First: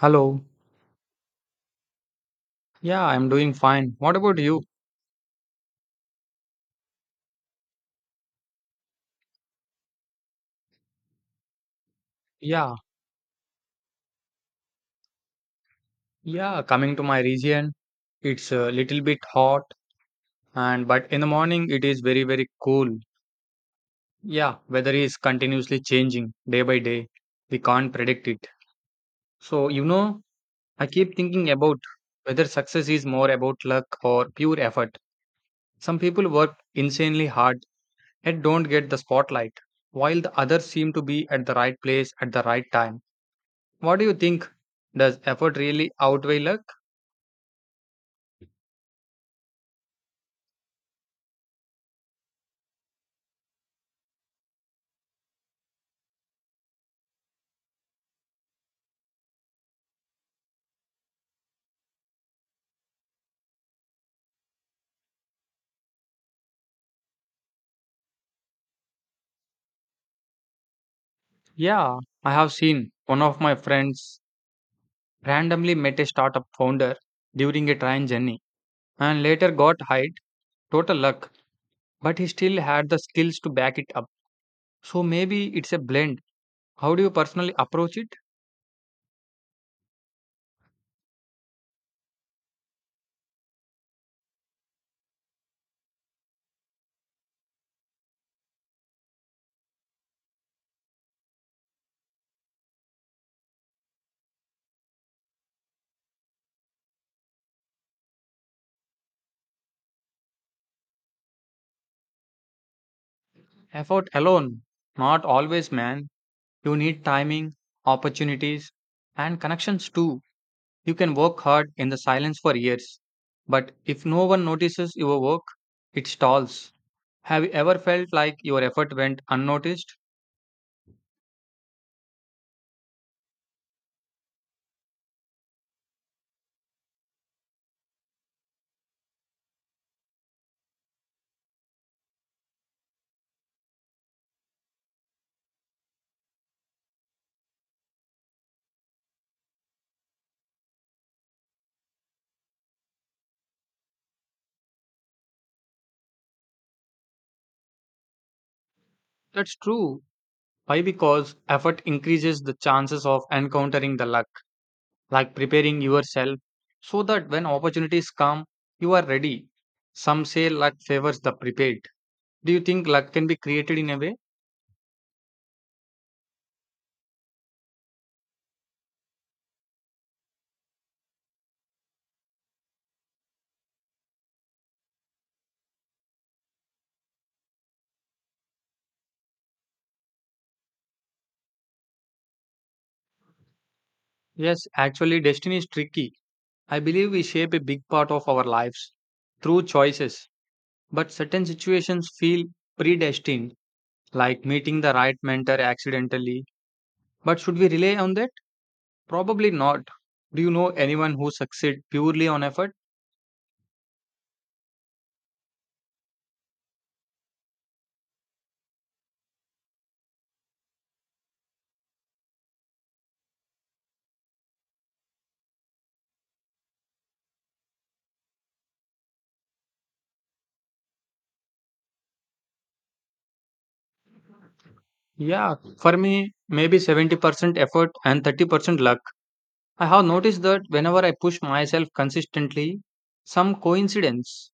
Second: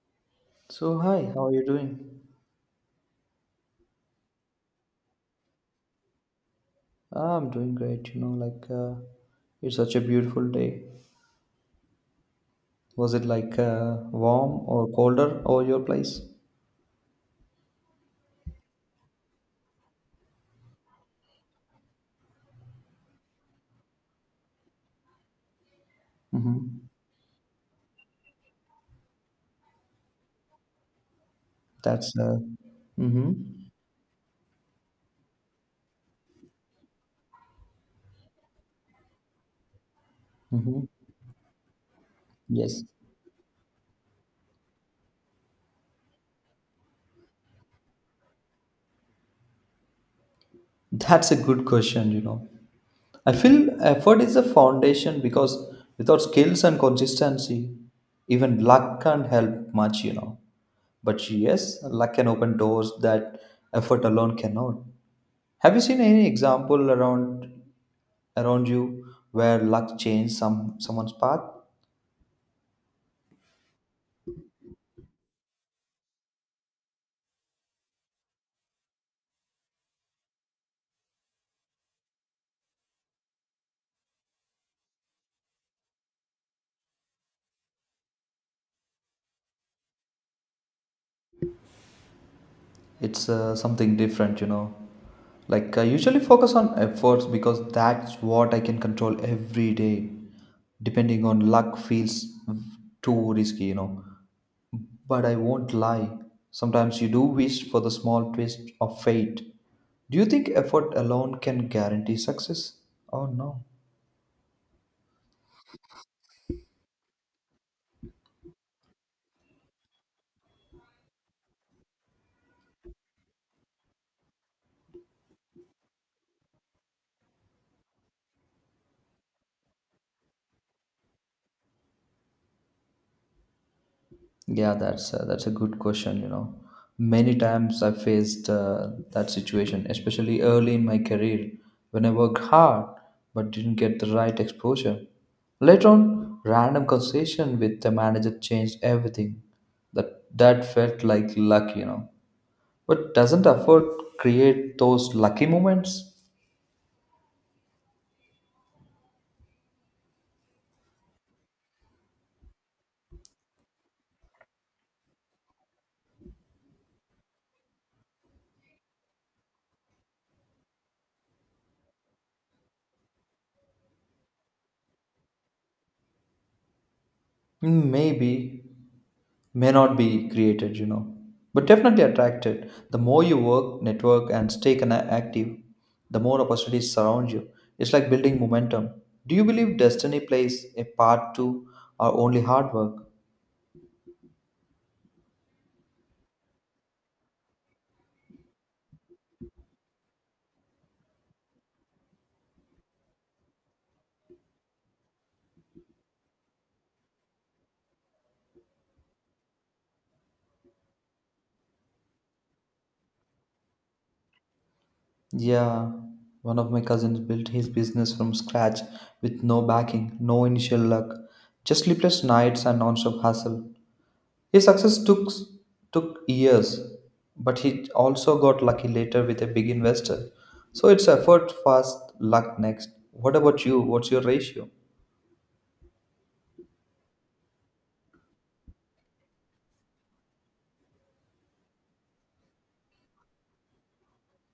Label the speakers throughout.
Speaker 1: Hello.
Speaker 2: So, hi, how are you doing?
Speaker 1: Yeah, I'm doing fine. What about you?
Speaker 2: I'm doing great, like it's such a beautiful day.
Speaker 1: Yeah,
Speaker 2: Was it like warm or colder over your place?
Speaker 1: yeah, coming to my region, it's a little bit hot and but in the morning it is very, very cool. Yeah, weather is continuously changing day by
Speaker 2: Mm-hmm.
Speaker 1: day. We can't predict it. So, you know, I keep thinking about
Speaker 2: That's
Speaker 1: whether success is more
Speaker 2: Mm-hmm,
Speaker 1: about luck or pure effort. Some people work insanely hard and don't get the spotlight, while the others
Speaker 2: mm-hmm.
Speaker 1: seem to be at the right place at the right
Speaker 2: Yes,
Speaker 1: time. What do you think? Does effort really outweigh luck?
Speaker 2: that's a good question. I feel effort is the foundation because without skills and consistency, even luck can't help much. But yes, luck can open doors that effort alone cannot. Have you seen any example around you where luck changed someone's path?
Speaker 1: Yeah, I have seen one of my friends randomly met a startup founder during a train journey and later got hired. Total luck, but he still had the skills to back it up. So maybe it's a blend. How do you personally approach it?
Speaker 2: It's something different like I usually focus on efforts because that's what I can control every day. Depending on luck feels too risky. But I won't lie. Sometimes you do wish for the small twist of fate. Do you think effort alone can guarantee success? Oh no.
Speaker 1: Effort alone. Not always, man. You need timing, opportunities, and connections too. You can work hard in the silence for years. But if no one notices your work, it stalls. Have you ever felt like your effort went unnoticed?
Speaker 2: Yeah, that's a good question. Many times I faced that situation, especially early in my career when I worked hard but didn't get the right exposure. Later on, random conversation with the manager changed everything. That felt like luck. But doesn't effort create those lucky moments?
Speaker 1: That's true. Why? Because effort increases the chances of encountering the luck, like preparing yourself so that when opportunities come, you are ready. Some say luck favors the prepared. Do you think luck can be created in a way?
Speaker 2: Maybe, may not be created, but definitely attracted. The more you work, network, and stay active, the more opportunities surround you. It's like building momentum. Do you believe destiny plays a part too, or only hard work?
Speaker 1: Yes, actually, destiny is tricky. I believe we shape a big part of our lives through choices, but certain situations feel predestined, like meeting the right mentor accidentally. But should we rely on that? Probably not. Do you know anyone who succeed purely on effort?
Speaker 2: Yeah, one of my cousins built his business from scratch with no backing, no initial luck, just sleepless nights and non-stop hustle. His success took years, but he also got lucky later with a big investor. So it's effort fast, luck next. What about you? What's your ratio?
Speaker 1: Yeah, for me, maybe 70% effort and 30% luck. I have noticed that whenever I push myself consistently, some coincidence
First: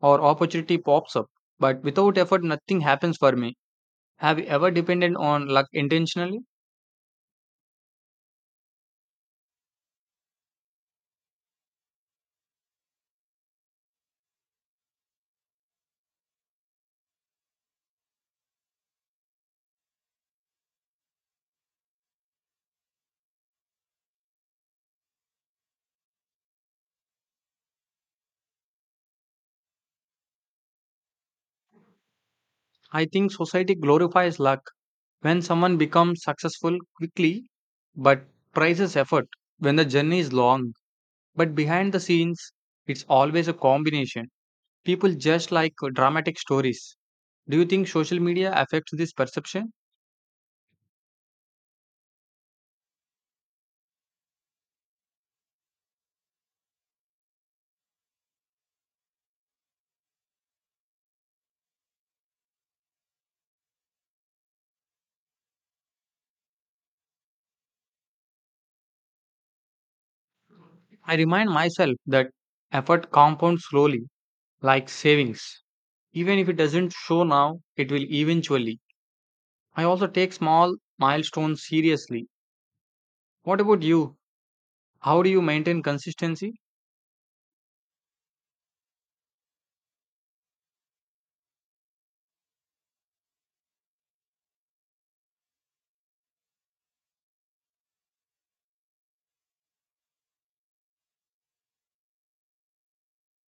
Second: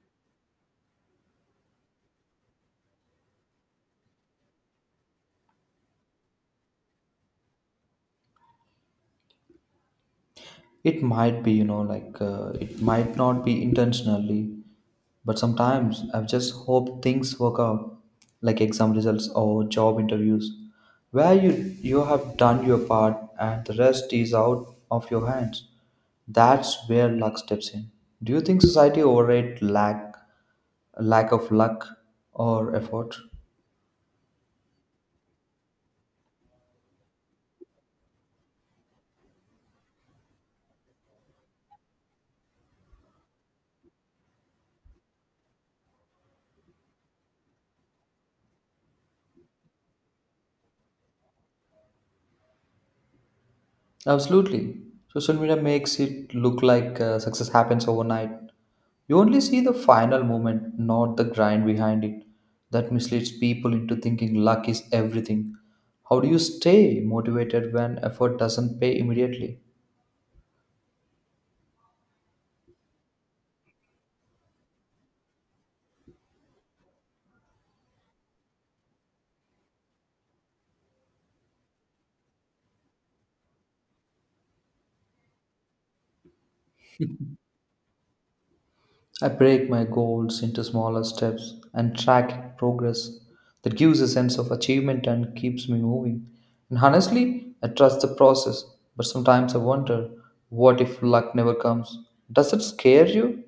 Speaker 1: or opportunity pops up. But without effort, nothing happens for me. Have you ever depended on luck intentionally?
Speaker 2: It might be, like it might not be intentionally, but sometimes I just hope things work out, like exam results or job interviews, where you have done your part and the rest is out of your hands. That's where luck steps in. Do you think society overrate lack of luck or
Speaker 1: I
Speaker 2: effort?
Speaker 1: think society glorifies luck when someone becomes successful quickly but prizes effort when the journey is long. But behind the scenes, it's always a combination. People just like dramatic stories. Do you think social media affects this perception?
Speaker 2: Absolutely. Social media makes it look like success happens overnight. You only see the final moment, not the grind behind it. That misleads people into thinking luck is everything. How do you stay motivated when effort doesn't pay immediately?
Speaker 1: I remind myself that effort compounds slowly, like savings. Even if it doesn't show now, it will eventually. I also take small milestones seriously. What about you? How do you maintain consistency?
Speaker 2: I break my goals into smaller steps and track progress. That gives a sense of achievement and keeps me moving. And honestly, I trust the process, but sometimes I wonder, what if luck never comes? Does it scare you?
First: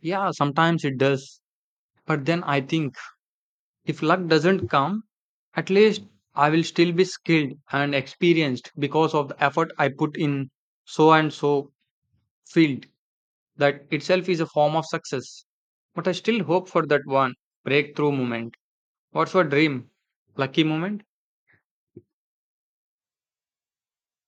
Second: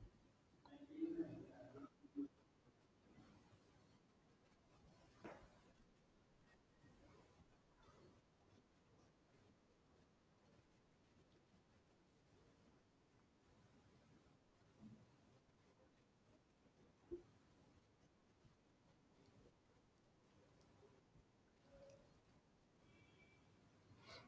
Speaker 1: Yeah, sometimes it does. But then I think if luck doesn't come, at least I will still be skilled and experienced because of the effort I put in so and so field. That itself is a form of success. But I still hope for that one breakthrough moment. What's your dream? Lucky moment?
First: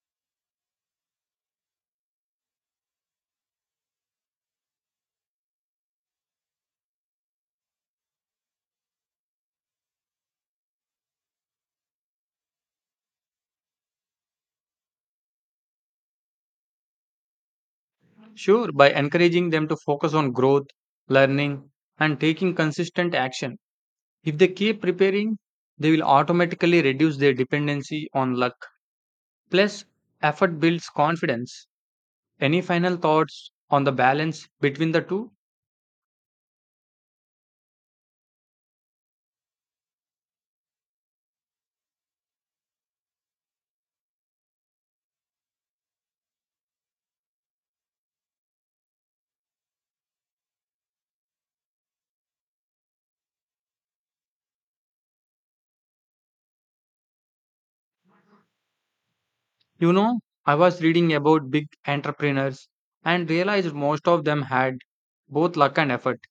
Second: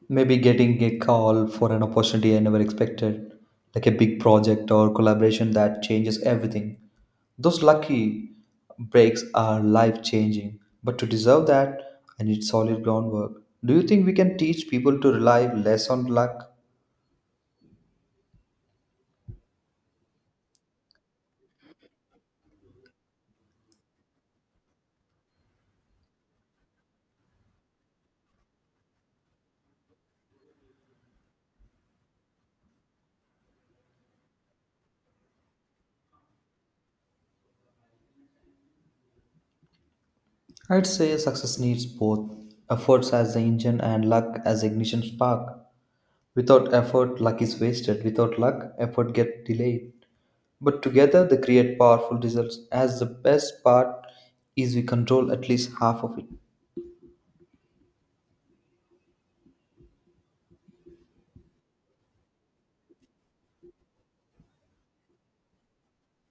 Speaker 2: Maybe getting a call for an opportunity I never expected, like a big project or collaboration that changes everything. Those lucky breaks are life changing, but to deserve that, I need solid groundwork. Do you think we can teach people to rely less on luck?
Speaker 1: Sure, by encouraging them to focus on growth, learning, and taking consistent action. If they keep preparing, they will automatically reduce their dependency on luck. Plus, effort builds confidence. Any final thoughts on the balance between the two?
Speaker 2: I'd say success needs both efforts as the engine and luck as the ignition spark. Without effort, luck is wasted. Without luck, effort gets delayed. But together, they create powerful results. As the best part is, we control at least half of it.
Speaker 1: You know, I was reading about big entrepreneurs and realized most of them had both luck and effort.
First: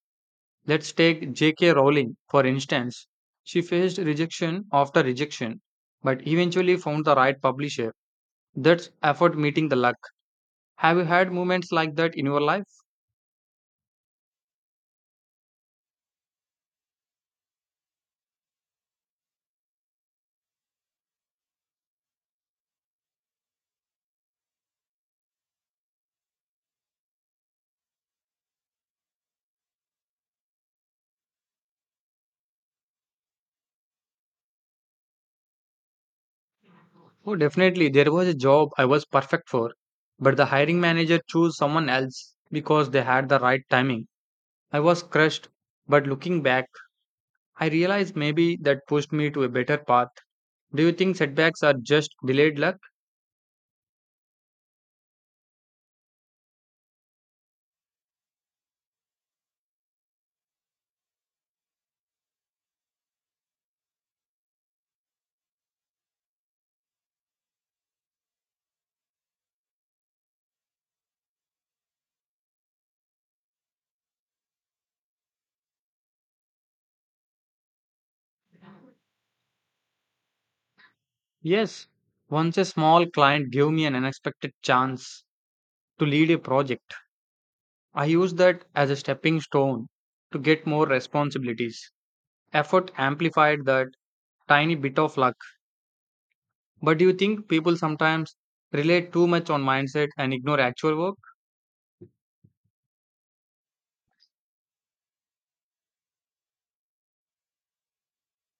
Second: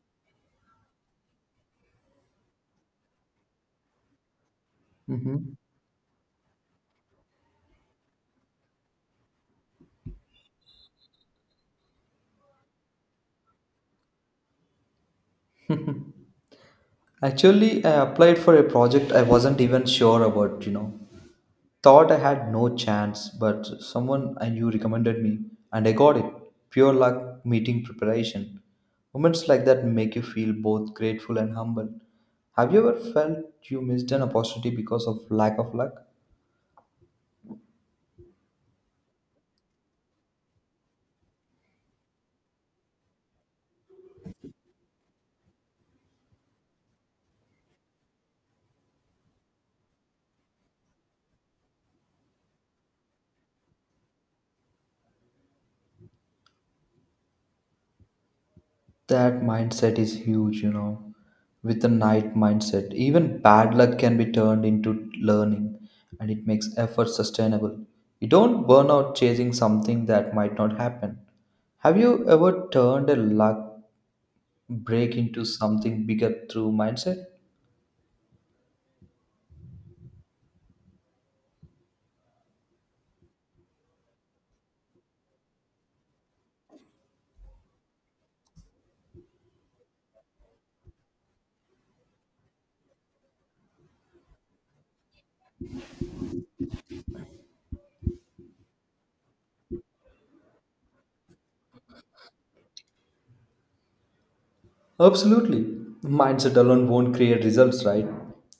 Speaker 1: Let's take J.K. Rowling, for instance. She faced rejection after
Speaker 2: Mhm.
Speaker 1: rejection, but eventually found the right publisher. That's effort meeting the luck. Have you had moments like that in your life?
Speaker 2: Actually, I applied for a project I wasn't even sure about. Thought I had no chance, but someone I knew recommended me, and I got it. Pure luck meeting preparation. Moments like that make you feel both grateful and humble. Have you ever felt you missed an opportunity because of lack of luck?
Speaker 1: Oh, definitely. There was a job I was perfect for, but the hiring manager chose someone else because they had the right timing. I was crushed, but looking back, I realized maybe that pushed me to a better path. Do you think setbacks are just delayed luck?
Speaker 2: That mindset is huge. With the night mindset, even bad luck can be turned into learning and it makes effort sustainable. You don't burn out chasing something that might not happen. Have you ever turned a luck break into something bigger through mindset?
Speaker 1: Yes. Once a small client gave me an unexpected chance to lead a project, I used that as a stepping stone to get more responsibilities. Effort amplified that tiny bit of luck. But do you think people sometimes rely too much on mindset and ignore actual work?
Speaker 2: Absolutely. Mindset alone won't create results, right?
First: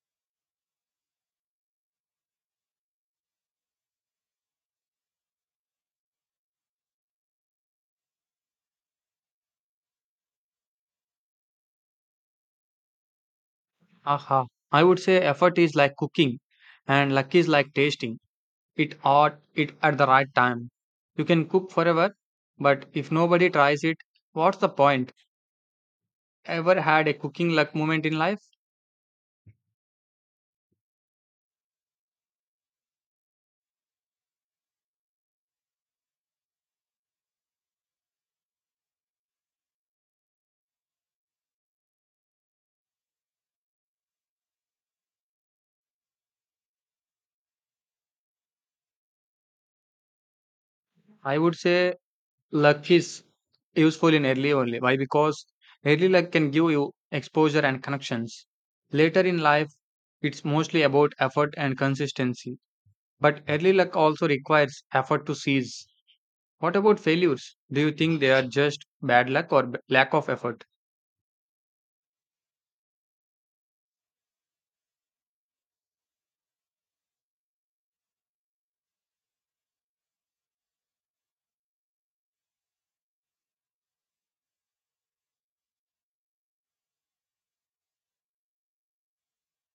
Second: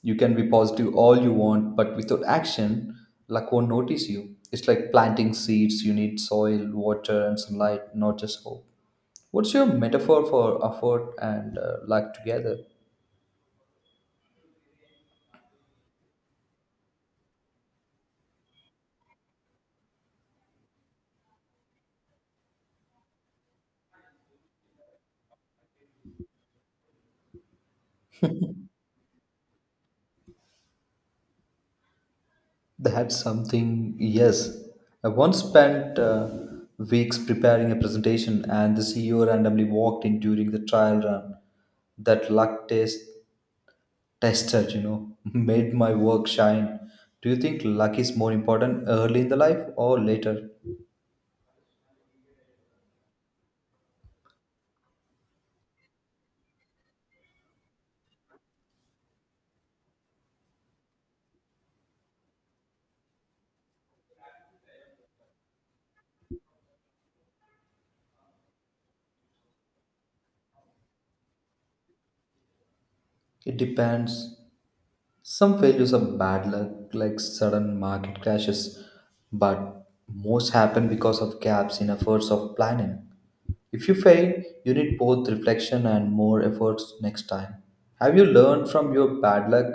Speaker 2: You can be positive all you want, but without action, luck won't notice you. It's like planting seeds. You need soil, water, and sunlight, not just hope. What's your metaphor for effort and luck together?
Speaker 1: Aha. I would say effort is like cooking and luck is like tasting. It ought it at the right time. You can cook forever, but if nobody tries it, what's the point? Ever had a cooking luck moment in life?
Speaker 2: That's something, yes. I once spent weeks preparing a presentation, and the CEO randomly walked in during the trial run. That luck tester, made my work shine. Do you think luck is more important early in the life or later?
Speaker 1: I would say luck is useful in early only. Why? Because early luck can give you exposure and connections. Later in life, it's mostly about effort and consistency. But early luck also requires effort to seize. What about failures? Do you think they are just bad luck or lack of effort?
Speaker 2: It depends. Some failures are bad luck, like sudden market crashes, but most happen because of gaps in efforts of planning. If you fail, you need both reflection and more efforts next time. Have you learned from your bad luck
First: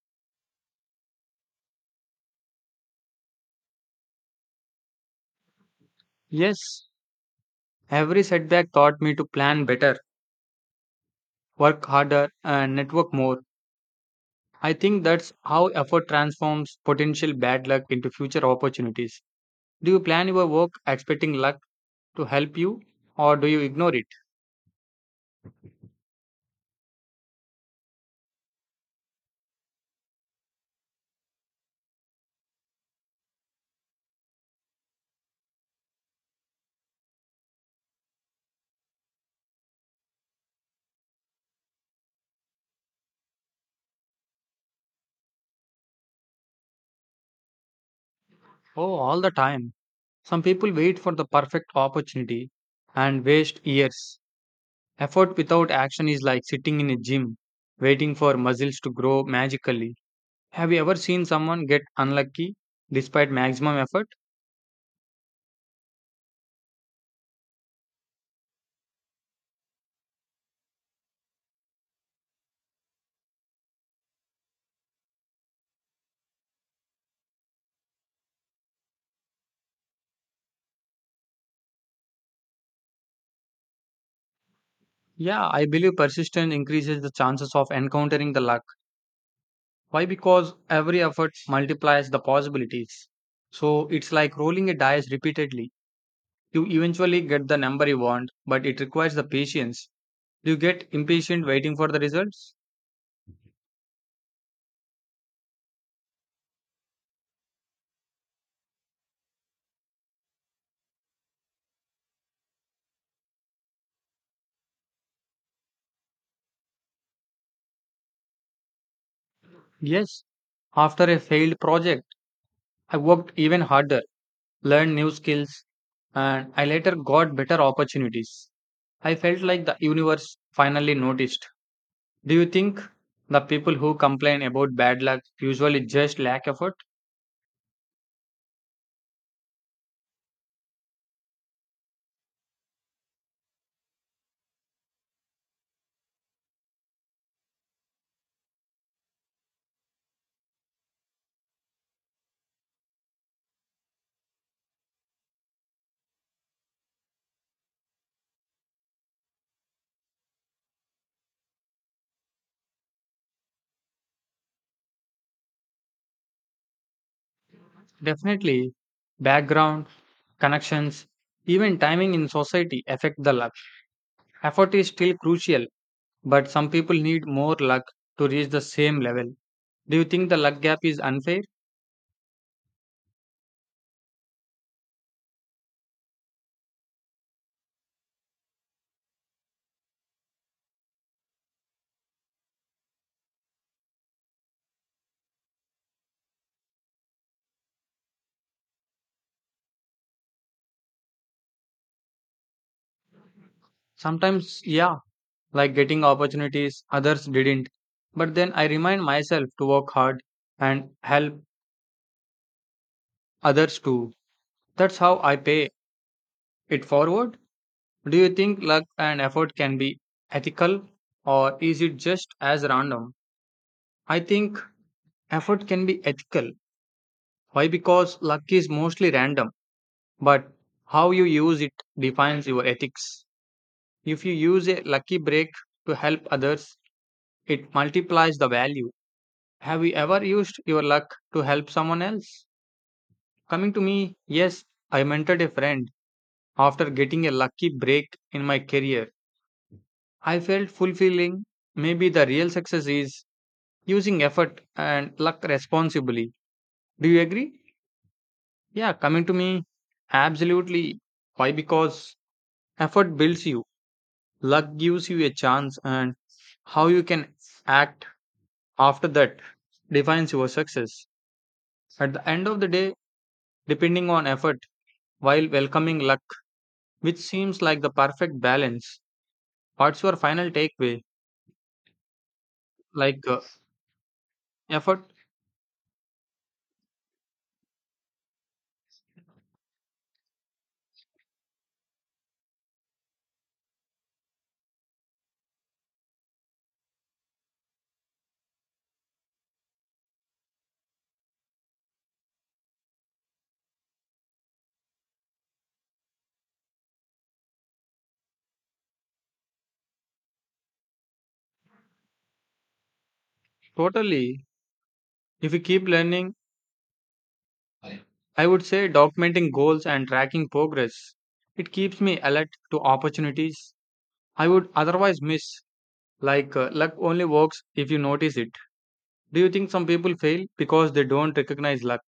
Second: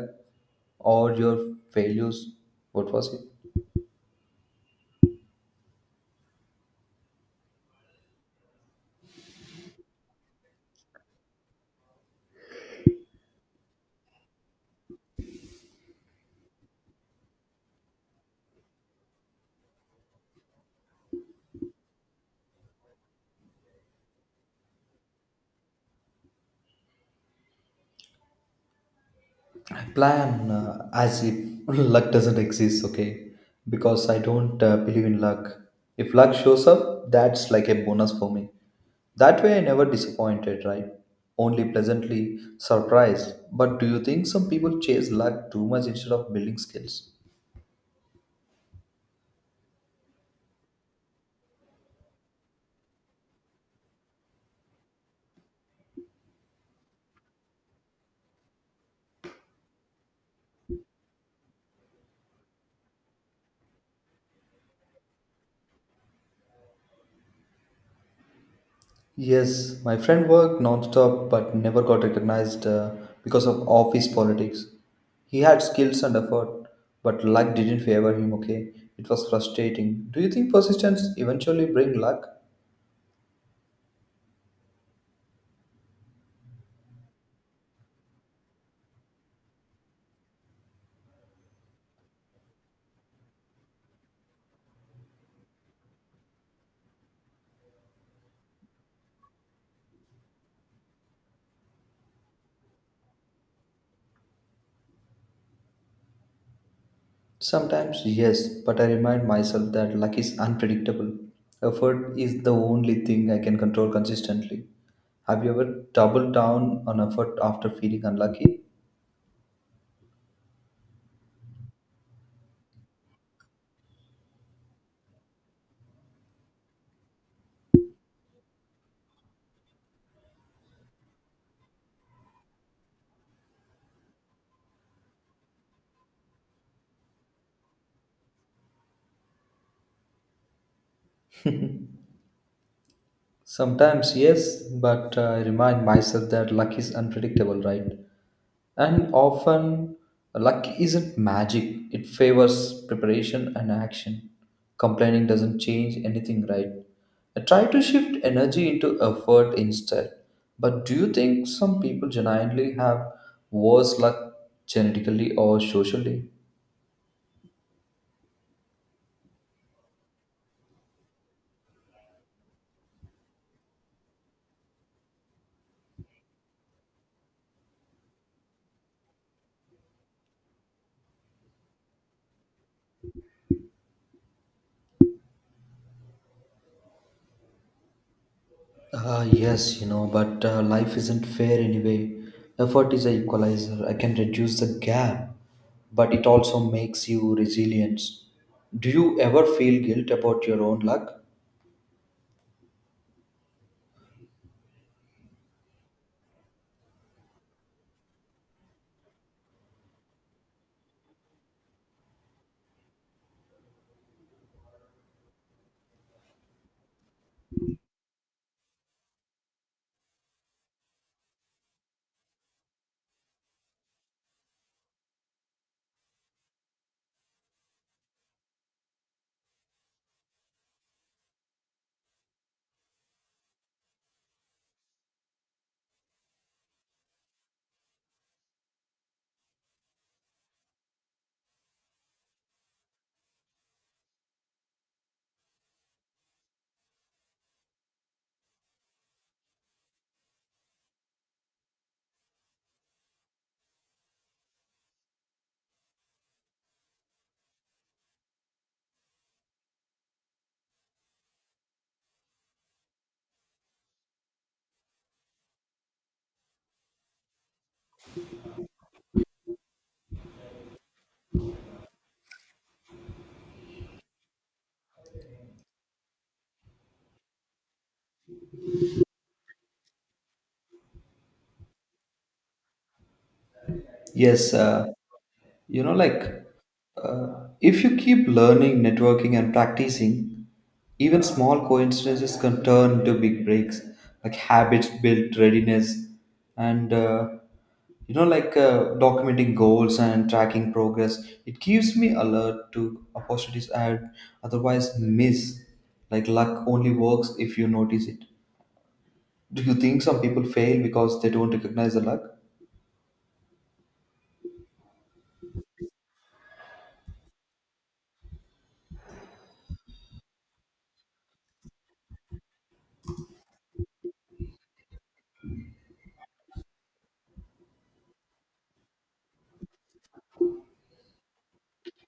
Speaker 2: or your failures? What was it?
Speaker 1: Yes, every setback taught me to plan better, work harder, and network more. I think that's how effort transforms potential bad luck into future opportunities. Do you plan your work expecting luck to help you, or do you ignore it?
Speaker 2: Plan as if luck doesn't exist. Okay, because I don't believe in luck. If luck shows up, that's like a bonus for me. That way I never disappointed, right? Only pleasantly surprised. But do you think some people chase luck too much instead of building skills?
Speaker 1: Oh, all the time. Some people wait for the perfect opportunity and waste years. Effort without action is like sitting in a gym, waiting for muscles to grow magically. Have you ever seen someone get unlucky despite maximum effort?
Speaker 2: Yes, my friend worked nonstop but never got recognized because of office politics. He had skills and effort, but luck didn't favor him, okay? It was frustrating. Do you think persistence eventually bring luck?
Speaker 1: Yeah, I believe persistence increases the chances of encountering the luck. Why? Because every effort multiplies the possibilities. So it's like rolling a dice repeatedly. You eventually get the number you want, but it requires the patience. Do you get impatient waiting for the results?
Speaker 2: Sometimes, yes, but I remind myself that luck is unpredictable. Effort is the only thing I can control consistently. Have you ever doubled down on effort after feeling unlucky?
Speaker 1: Yes. After a failed project, I worked even harder, learned new skills, and I later got better opportunities. I felt like the universe finally noticed. Do you think the people who complain about bad luck usually just lack effort?
Speaker 2: Sometimes, yes, but I remind myself that luck is unpredictable, right? And often, luck isn't magic, it favors preparation and action. Complaining doesn't change anything, right? I try to shift energy into effort instead. But do you think some people genuinely have worse luck genetically or socially?
Speaker 1: Definitely. Background, connections, even timing in society affect the luck. Effort is still crucial, but some people need more luck to reach the same level. Do you think the luck gap is unfair?
Speaker 2: Yes, but life isn't fair anyway. Effort is an equalizer. I can reduce the gap, but it also makes you resilient. Do you ever feel guilt about your own luck?
Speaker 1: Sometimes, yeah, like getting opportunities others didn't. But then I remind myself to work hard and help others too. That's how I pay it forward. Do you think luck and effort can be ethical or is it just as random? I think effort can be ethical. Why? Because luck is mostly random, but how you use it defines your ethics. If you use a lucky break to help others, it multiplies the value. Have you ever used your luck to help someone else? Coming to me, yes, I mentored a friend after getting a lucky break in my career. I felt fulfilling maybe the real success is using effort and luck responsibly. Do you agree? Yeah, coming to me, absolutely. Why? Because effort builds you, luck gives you a chance, and how you can act after that defines your success. At the end of the day, depending on effort while welcoming luck, which seems like the perfect balance. What's your final takeaway? Like
Speaker 2: Yes,
Speaker 1: effort,
Speaker 2: like if you keep learning, networking, and practicing, even small coincidences can turn into big breaks, like habits build readiness, and like documenting goals and tracking progress. It keeps me alert to opportunities I'd otherwise miss. Like luck only works if you notice it. Do you think some people fail because they don't recognize the luck?
Speaker 1: totally. If you keep learning, I would say documenting goals and tracking progress. It keeps me alert to opportunities I would otherwise miss. Like luck only works if you notice it. Do you think some people fail because they don't recognize luck?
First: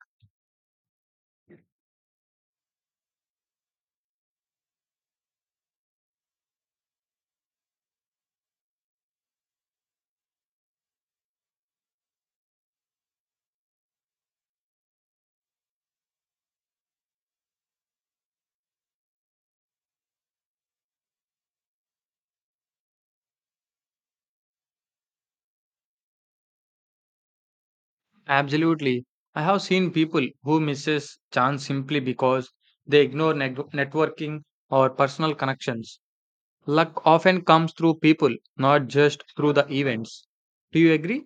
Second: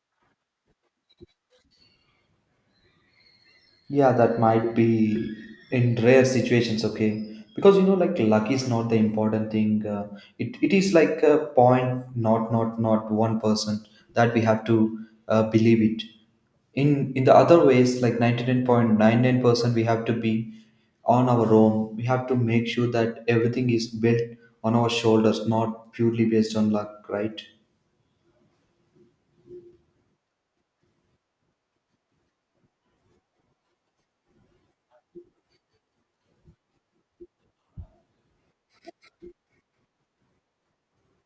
Speaker 2: Yeah, that might be in rare situations, okay? Because like luck is not the important thing. It is like a point, not 1% that we have to believe it. In the other ways, like 99.99%, we have to be on our own. We have to make sure that everything is built on our shoulders, not purely based on luck, right?
Speaker 1: Absolutely. I have seen people who misses chance simply because they ignore networking or personal connections. Luck often comes through people, not just through the events. Do you agree?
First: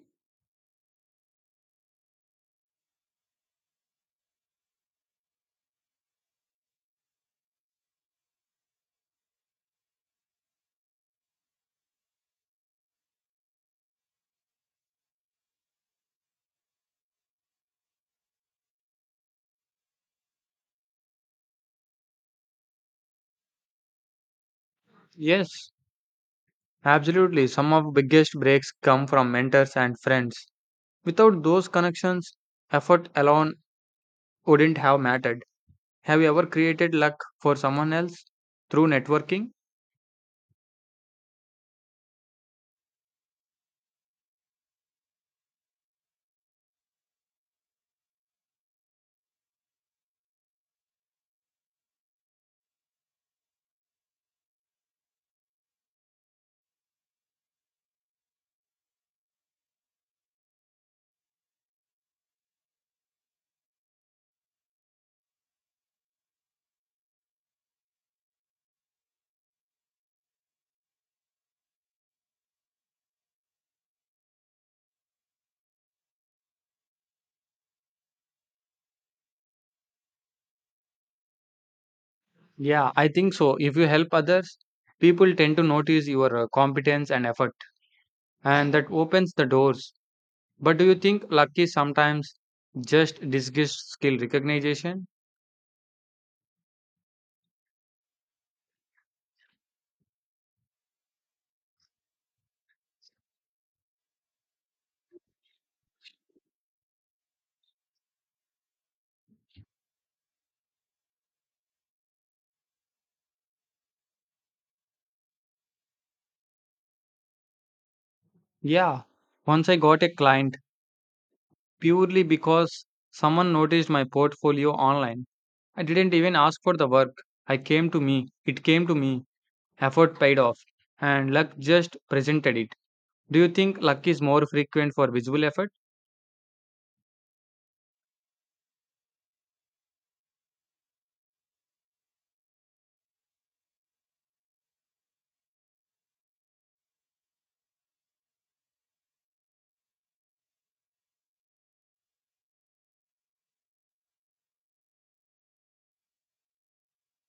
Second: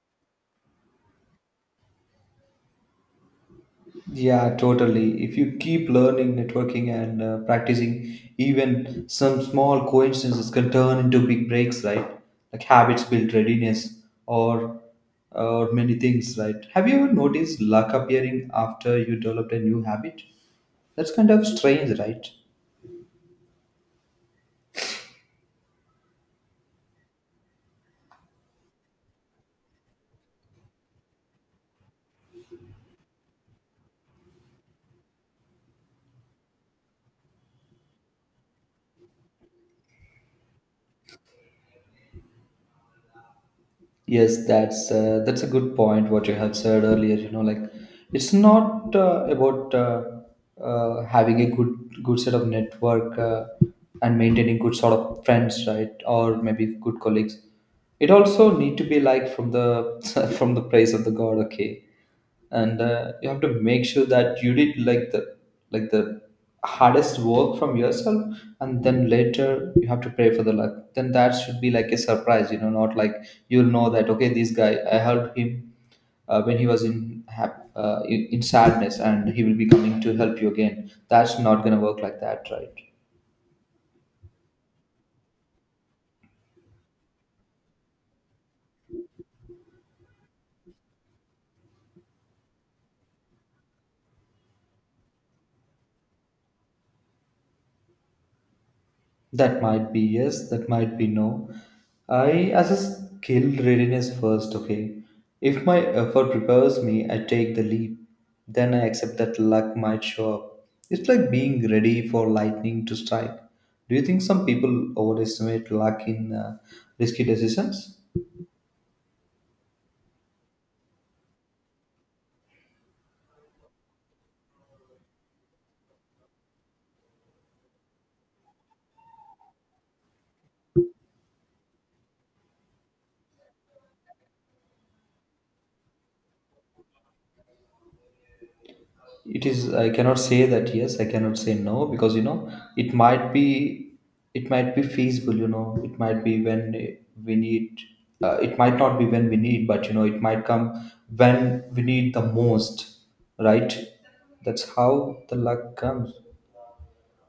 Speaker 2: Yeah, totally. If you keep learning, networking, and practicing, even some small coincidences can turn into big breaks, right? Like habits build readiness, or or many things, right? Have you ever noticed luck appearing after you developed a new habit? That's kind of strange, right?
Speaker 1: Yes. Absolutely, some of biggest breaks come from mentors and friends. Without those connections, effort alone wouldn't have mattered. Have you ever created luck for someone else through networking?
Speaker 2: Yes, that's a good point. What you have said earlier, like it's not about having a good set of network and maintaining good sort of friends, right? Or maybe good colleagues. It also need to be like from the from the praise of the God. Okay, and you have to make sure that you did like the hardest work from yourself, and then later you have to pray for the luck. Then that should be like a surprise, not like you'll know that, okay, this guy I helped him when he was in hap- in sadness, and he will be coming to help you again. That's not going to work like that, right?
Speaker 1: Yeah, I think so. If you help others, people tend to notice your competence and effort, and that opens the doors. But do you think luck is sometimes just disguised skill recognition?
Speaker 2: That might be yes, that might be no. I assess skill readiness first, okay? If my effort prepares me, I take the leap. Then I accept that luck might show up. It's like being ready for lightning to strike. Do you think some people overestimate luck in risky decisions?
Speaker 1: Yeah, once I got a client purely because someone noticed my portfolio online. I didn't even ask for the work. I came to me. It came to me. Effort paid off. And luck just presented it. Do you think luck is more frequent for visible effort?
Speaker 2: It is, I cannot say that yes, I cannot say no, because it might be it might be feasible. It might be when we need, it might not be when we need, but it might come when we need the most, right? That's how the luck comes.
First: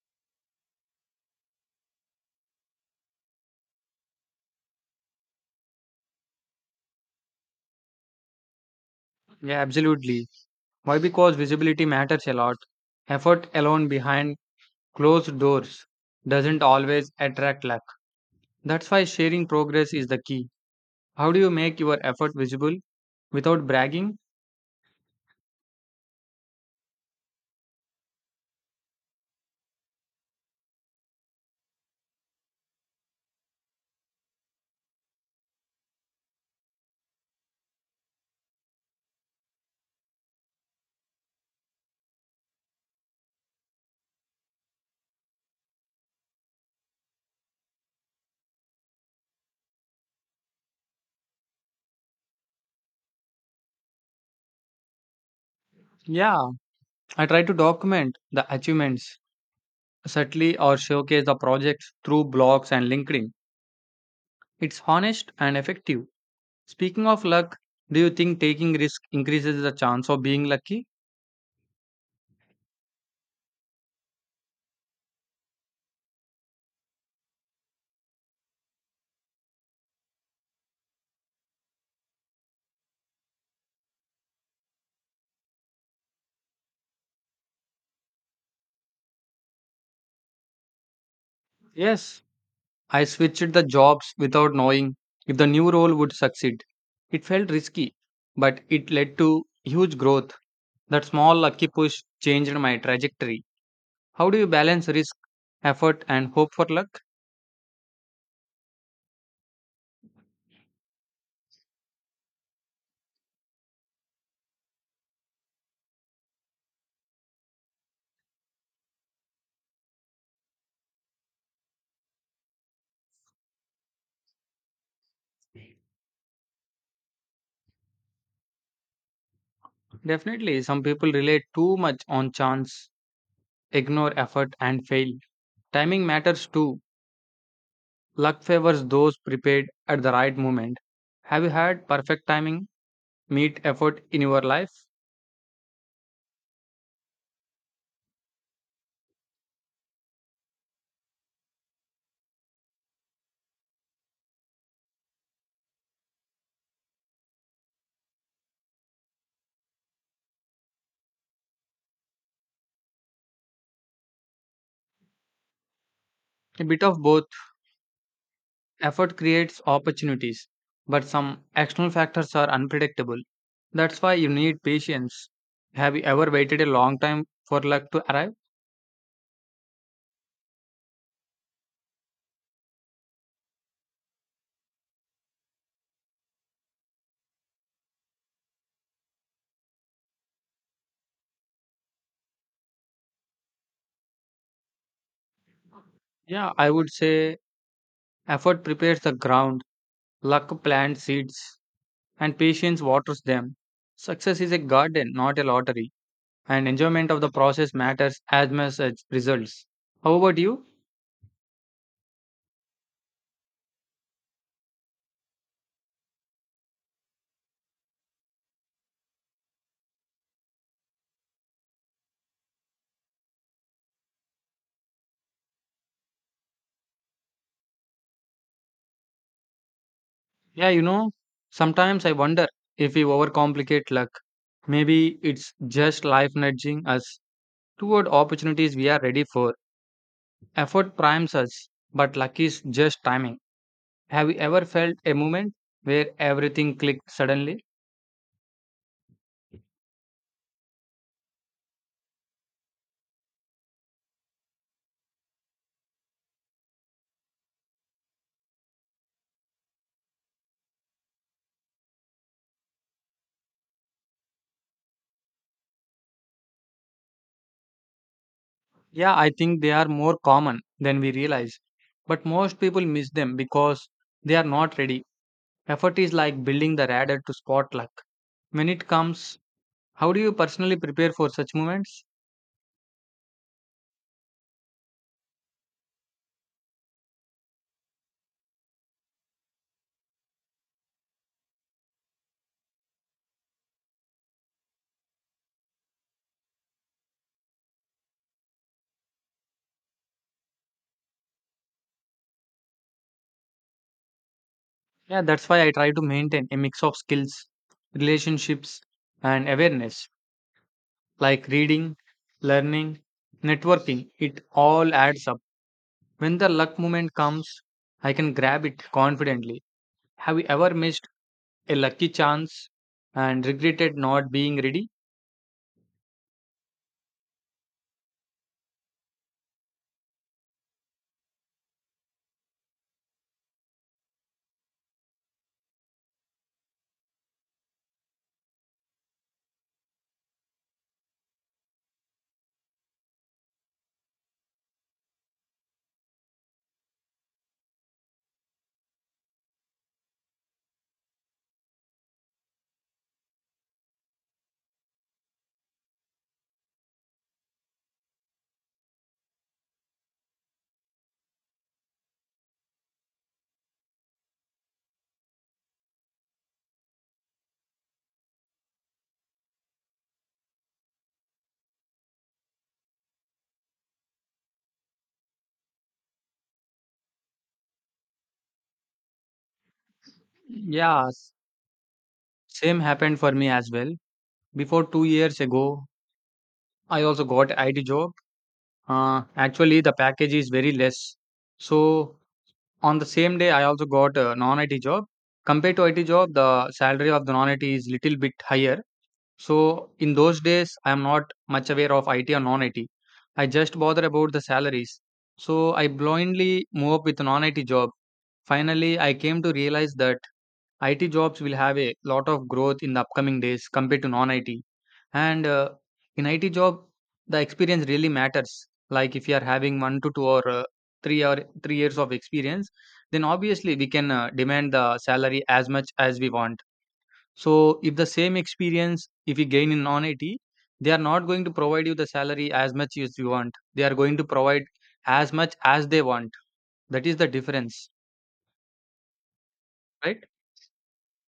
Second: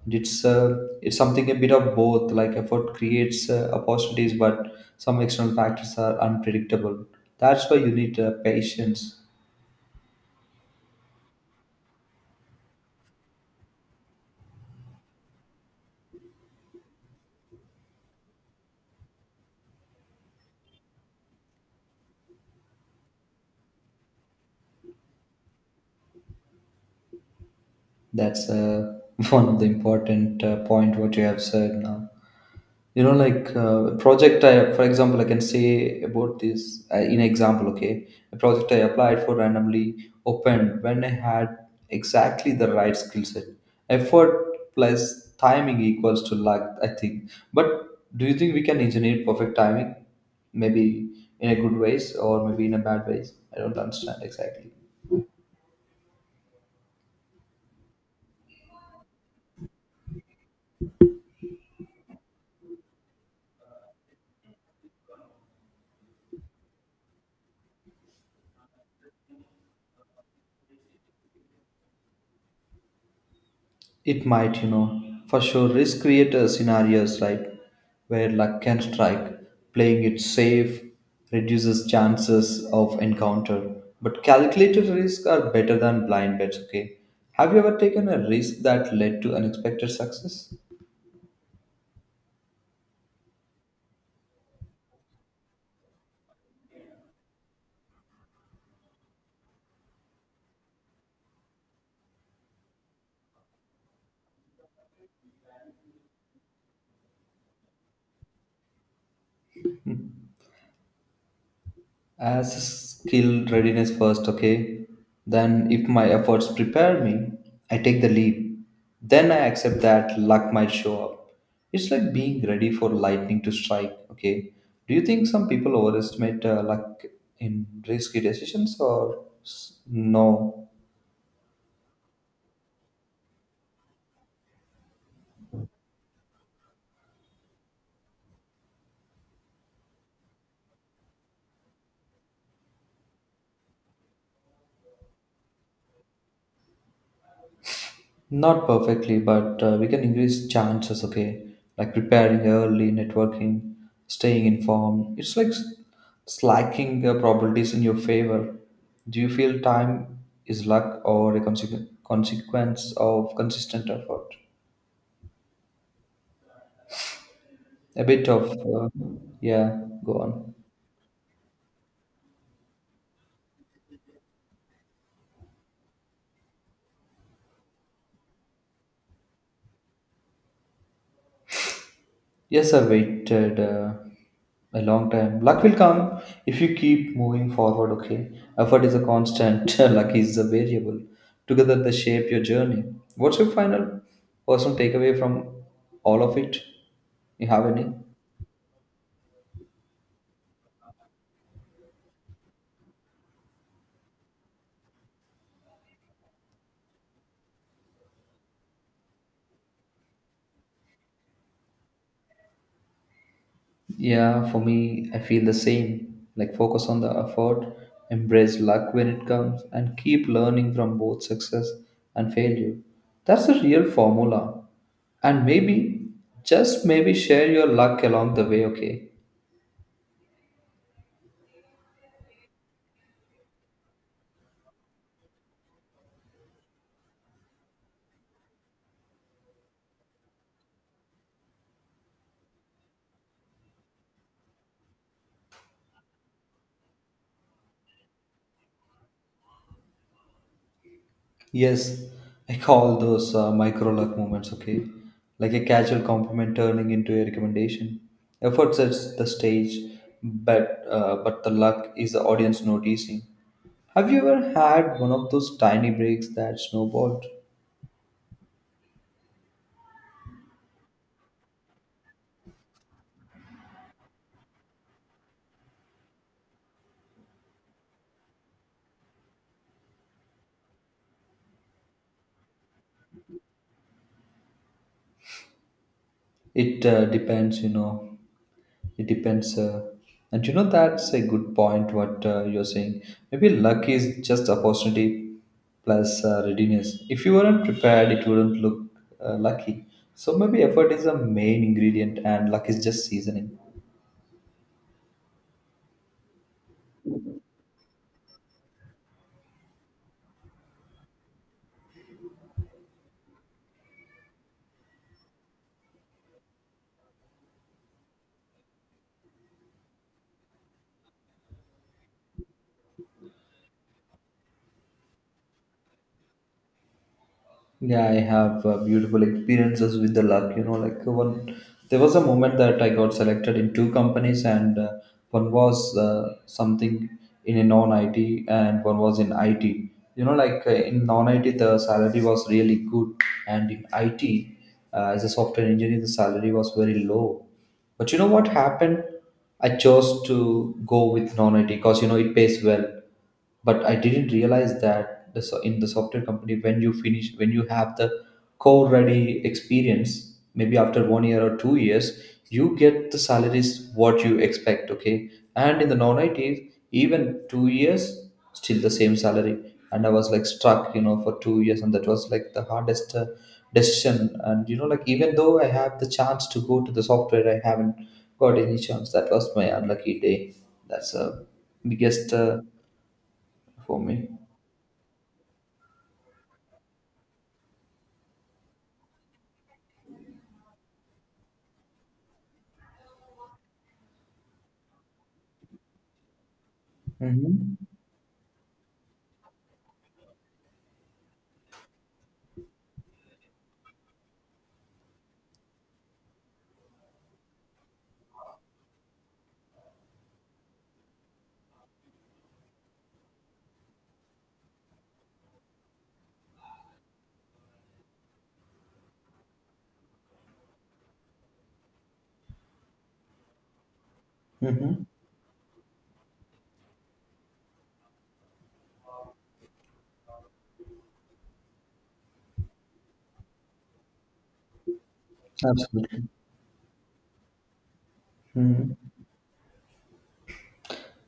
Speaker 2: It's uh, it's something a bit of both, like effort creates opportunities, but some external factors are unpredictable. That's why you need patience.
Speaker 1: Yeah, absolutely. Why? Because visibility matters a lot. Effort alone behind closed doors doesn't always attract luck. That's why sharing progress is the key. How do you make your effort visible without bragging?
Speaker 2: That's one of the important point what you have said now. Like project I, for example, I can say about this in example. Okay, a project I applied for randomly opened when I had exactly the right skill set. Effort plus timing equals to luck, I think. But do you think we can engineer perfect timing? Maybe in a good ways or maybe in a bad ways. I don't understand exactly.
Speaker 1: Yeah, I try to document the achievements subtly or showcase the projects through blogs and LinkedIn. It's honest and effective. Speaking of luck, do you think taking risk increases the chance of being lucky?
Speaker 2: It might, for sure risk create scenarios, right? Where luck can strike. Playing it safe reduces chances of encounter. But calculated risks are better than blind bets, okay? Have you ever taken a risk that led to unexpected success?
Speaker 1: Yes, I switched the jobs without knowing if the new role would succeed. It felt risky, but it led to huge growth. That small lucky push changed my trajectory. How do you balance risk, effort, and hope for luck?
Speaker 2: As skill readiness first. Okay, then if my efforts prepare me, I take the leap. Then I accept that luck might show up. It's like being ready for lightning to strike. Okay, do you think some people overestimate luck in risky decisions or s- no
Speaker 1: Definitely, some people rely too much on chance, ignore effort, and fail. Timing matters too. Luck favors those prepared at the right moment. Have you had perfect timing meet effort in your life?
Speaker 2: Not perfectly, but we can increase chances, okay? Like preparing early, networking, staying informed. It's like slacking probabilities in your favor. Do you feel time is luck or a consequence of consistent effort?
Speaker 1: A bit of both.
Speaker 2: A bit of,
Speaker 1: Effort creates
Speaker 2: yeah, go
Speaker 1: opportunities,
Speaker 2: on.
Speaker 1: but some external factors are unpredictable. That's why you need patience. Have you ever waited a long time for luck to arrive?
Speaker 2: Yes, I waited a long time. Luck will come if you keep moving forward, okay? Effort is a constant, luck is a variable. Together, they shape your journey. What's your final personal takeaway from all of
Speaker 1: Yeah,
Speaker 2: it?
Speaker 1: I would say
Speaker 2: You have any?
Speaker 1: effort prepares the ground, luck plants seeds, and patience waters them. Success is a garden, not a lottery, and enjoyment of the process matters as much as results. How about you?
Speaker 2: Yeah, for me, I feel the same. Like, focus on the effort, embrace luck when it comes, and keep learning from both success and failure. That's the real formula. And maybe, just maybe, share your luck along the way, okay?
Speaker 1: Yeah, you know, sometimes I wonder if we overcomplicate luck. Maybe it's just life nudging us toward opportunities we are ready for. Effort primes us, but luck is just timing. Have you ever felt a moment where everything clicked suddenly?
Speaker 2: Yes, I call those micro luck moments, okay? Like a casual compliment turning into a recommendation. Effort sets the stage, but the luck is the audience noticing. Have you ever had one of those tiny breaks that snowballed?
Speaker 1: Yeah, I think they are more common than we realize. But most people miss them because they are not ready. Effort is like building the radar to spot luck. When it comes, how do you personally prepare for such moments?
Speaker 2: It depends, you know. It depends. And you know, that's a good point what you're saying. Maybe luck is just opportunity plus readiness. If you weren't prepared, it wouldn't look lucky. So maybe effort is the main ingredient and luck is just seasoning.
Speaker 1: Yeah, that's why I try to maintain a mix of skills, relationships, and awareness like reading, learning, networking. It all adds up. When the luck moment comes, I can grab it confidently. Have you ever missed a lucky chance and regretted not being ready?
Speaker 2: Yeah, I have beautiful experiences with the luck. You know, like one, there was a moment that I got selected in two companies, and one was something in a non-IT, and one was in IT. You know, like in non-IT, the salary was really good, and in IT, as a software engineer, the salary was very low. But you know what happened? I chose to go with non-IT because you know it pays well, but I didn't realize that in the software company, when you finish, when you have the core ready experience, maybe after 1 year or 2 years, you get the salaries what you expect, okay? And in the non-IT, even 2 years, still the same salary. And I was like struck, you know, for 2 years, and that was like the hardest decision. And you know, like even though I have the chance to go to the software, I haven't got any chance. That was my unlucky day.
Speaker 1: Yeah,
Speaker 2: That's a biggest
Speaker 1: same happened for me as well.
Speaker 2: for me.
Speaker 1: Before 2 years ago, I also got IT job. Actually, the package is very less. So on the same day, I also got a non-IT job. Compared to IT job, the salary of the non-IT
Speaker 2: Mhm.
Speaker 1: is little bit higher. So in those days, I am not much aware of IT or non-IT. IT. I just bother about the salaries. So I blindly move up with a non-IT job. Finally, I came to realize that IT jobs will have a lot of growth in the upcoming days compared to non-IT. And in IT job, the experience really matters. Like if you are having 1 to 2 or 3 or 3 years of experience, then obviously we can demand the
Speaker 2: Mhm.
Speaker 1: salary as much as we want. So if the same experience, if you gain in non-IT, they are not going to provide you the salary as much as you want. They are going to provide as much as they
Speaker 2: Absolutely.
Speaker 1: want. That is the difference,
Speaker 2: Mhm.
Speaker 1: right?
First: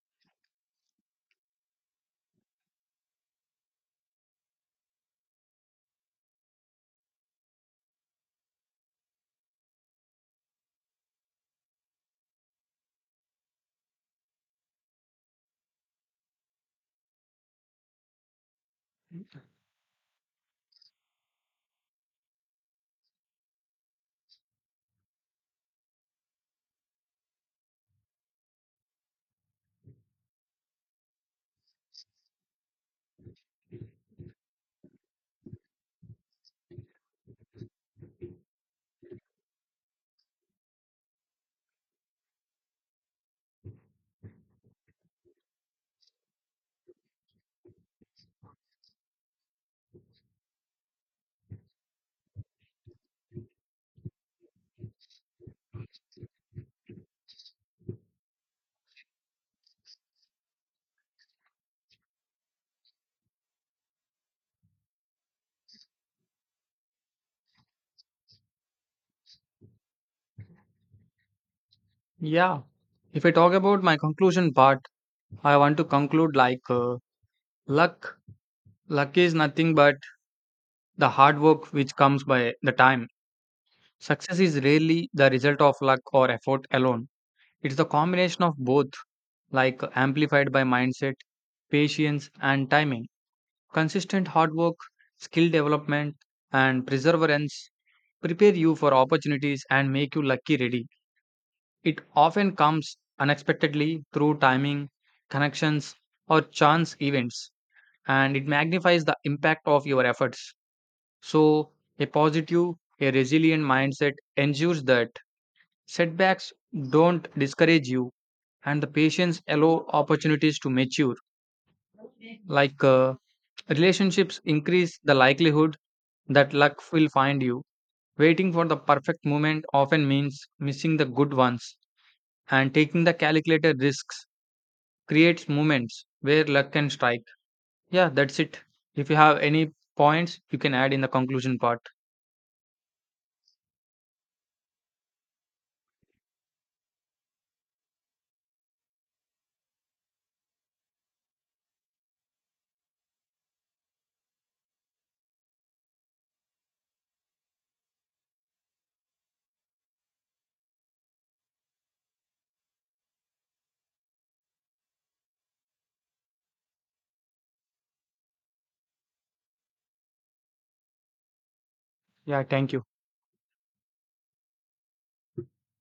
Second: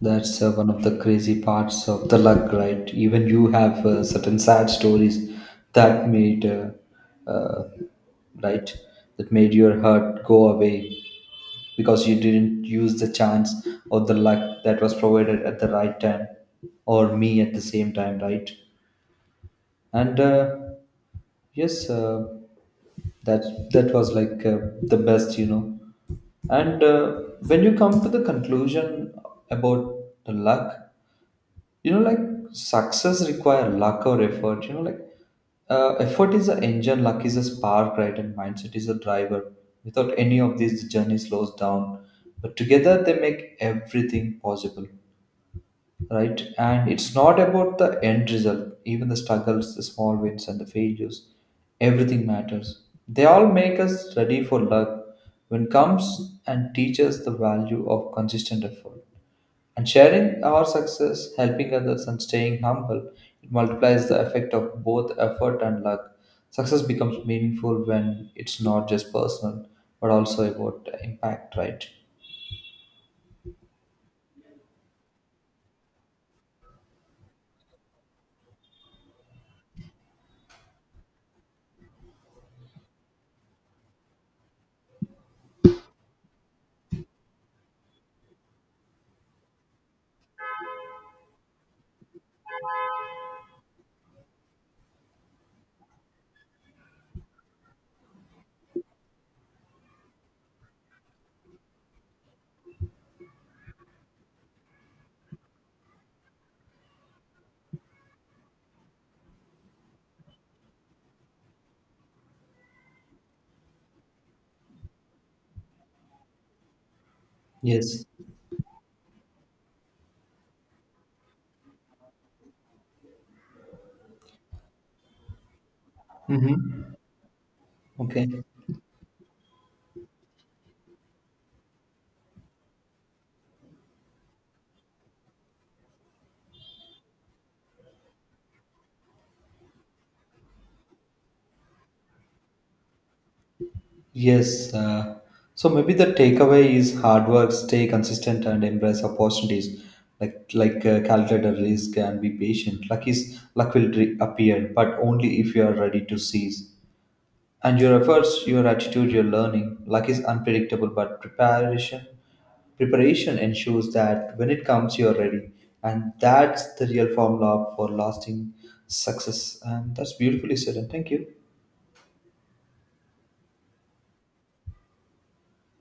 Speaker 2: That's one of the crazy parts of the luck, right? Even you have certain sad stories that made, uh, right, that made your heart go away because you didn't use the chance or the luck that was provided at the right time or me at the same time, right? And yes, that was like the best, you know. And when you come to the conclusion about the luck, you know, like success require luck or effort. You know, like effort is the engine, luck is a spark, right? And mindset is a driver. Without any of these, the journey slows down. But together, they make everything possible, right? And it's not about the end result, even the struggles, the small wins, and the failures. Everything matters. They all make us ready for luck when comes and teach us the value of consistent effort. And sharing our success, helping others, and staying humble, it multiplies the effect of both effort and luck. Success becomes meaningful when it's not just personal, but also about impact, right?
Speaker 1: Yeah. If I talk about my conclusion part, I want to conclude like luck. Luck is nothing but the hard work which comes by the time. Success is rarely the result of luck or effort alone. It's the combination of both, like amplified by mindset, patience, and timing. Consistent hard work, skill development, and perseverance prepare you for opportunities and make you lucky ready. It often comes unexpectedly through timing, connections, or chance events, and it magnifies the impact of your efforts. So, a positive, a resilient mindset ensures that setbacks don't discourage
Speaker 2: Yes.
Speaker 1: you and the patience allow opportunities to mature. Like relationships increase the likelihood that luck
Speaker 2: Mm-hmm.
Speaker 1: will find you.
Speaker 2: Okay.
Speaker 1: Waiting for the perfect moment often means missing the good ones, and taking the calculated risks creates moments where luck can strike. Yeah, that's it. If you have any points, you can add in the conclusion part.
Speaker 2: Yes. So maybe the takeaway is hard work, stay consistent, and embrace opportunities. Like calculate the risk and be patient. Luck will appear, but only if you are ready to seize. And your efforts, your attitude, your learning. Luck is unpredictable, but preparation ensures that when it comes, you are ready, and that's the real formula for lasting success. And that's beautifully said. And thank you.
Speaker 1: Yeah, thank you.